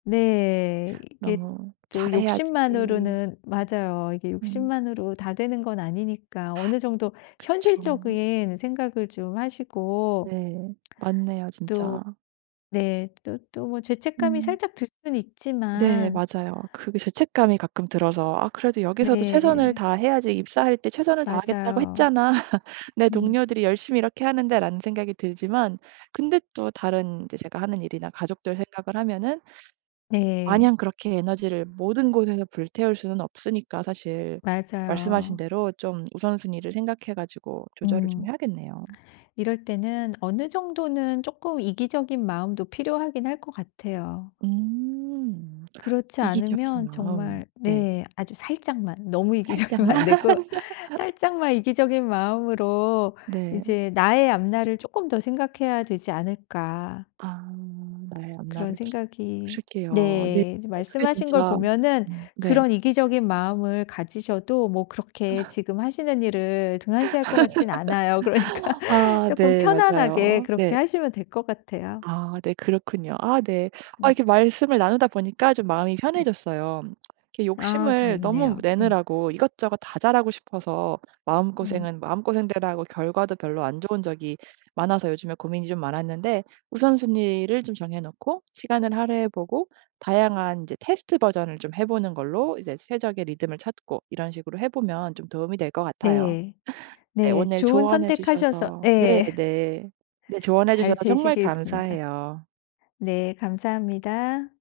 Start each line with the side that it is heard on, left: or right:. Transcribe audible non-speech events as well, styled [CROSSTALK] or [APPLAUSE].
left: 네. 이게
right: 너무
left: 또
right: 잘해야지.
left: 욕심만으로는 맞아요. 이게
right: 음.
left: 욕심만으로 다 되는 건 아니니까
right: 하.
left: 어느 정도
right: 그쵸.
left: 현실적인 생각을 좀 하시고.
right: 네. 맞네요
left: [SMACKS LIPS] 또
right: 진짜.
left: 네 또, 또 뭐 죄책감이
right: 음.
left: 살짝 들 수는
right: 네
left: 있지만
right: 맞아요. 그게 죄책감이 가끔 들어서 '아 그래도 여기서도 최선을
left: 네.
right: 다해야지 입사할 때 최선을 다하겠다고
left: 맞아요.
right: 했잖아. 내
left: 음.
right: 동료들이 열심히 이렇게 하는데'. 라는 생각이 들지만 근데 또 다른 이제 제가 하는 일이나 가족들 생각을 하면은
left: 네.
right: 마냥 그렇게 에너지를 모든 곳에서 불태울 수는 없으니까 사실 말씀하신
left: 맞아요.
right: 대로 좀 우선순위를 생각해 가지고 조절을 좀
left: 음.
right: 해야겠네요.
left: 이럴 때는 어느 정도는 쪼끔 이기적인 마음도 필요하긴 할 것 같아요.
right: 음
left: 그렇지
right: 이기적인
left: 않으면
right: 마음.
left: 정말
right: 네.
left: 네 아주 살짝만. 너무 이기적이면
right: 살짝만.
left: 안 되고
right: [LAUGHS]
left: 살짝만 이기적인 마음으로
right: 네.
left: 이제 나의 앞날을 쪼끔 더 생각해야 되지 않을까.
right: 아 나의
left: 그런
right: 앞날을
left: 생각이
right: 그러게요. 네
left: 네 이제
right: 아 그게
left: 말씀하신 걸
right: 진짜
left: 보면은
right: 음 네.
left: 그런 이기적인 마음을 가지셔도 뭐 그렇게
right: 아.
left: 지금 하시는 일을 등한시할 것 같진 않아요. 그러니까
right: [LAUGHS] 아
left: 쪼끔
right: 네
left: 편안하게
right: 맞아요.
left: 그렇게
right: 네.
left: 하시면 될 것 같아요.
right: 아 네 그렇군요. 아 네. 아
left: 응.
right: 이렇게 말씀을 나누다 보니까 좀 마음이
left: 음.
right: 편해졌어요. 이렇게
left: 아
right: 욕심을 너무
left: 다행이네요. 예.
right: 내느라고 이것저것 다 잘하고 싶어서
left: 음.
right: 마음고생은 마음고생대로 하고 결과도 별로 안 좋은 적이 많아서 요즘에 고민이 좀 많았는데 우선순위를 좀 정해 놓고 시간을 할애해 보고 다양한 이제 테스트 버전을 좀 해 보는 걸로 이제 최적의 리듬을 찾고 이런 식으로 해 보면 좀 도움이 될 것 같아요.
left: 네.
right: 네.
left: 네.
right: 오늘
left: 좋은
right: 조언해
left: 선택하셔서
right: 주셔서 네네
left: 예.
right: 네 조언해 주셔서
left: 잘
right: 정말
left: 되시길 빕니다.
right: 감사해요.
left: 네 감사합니다.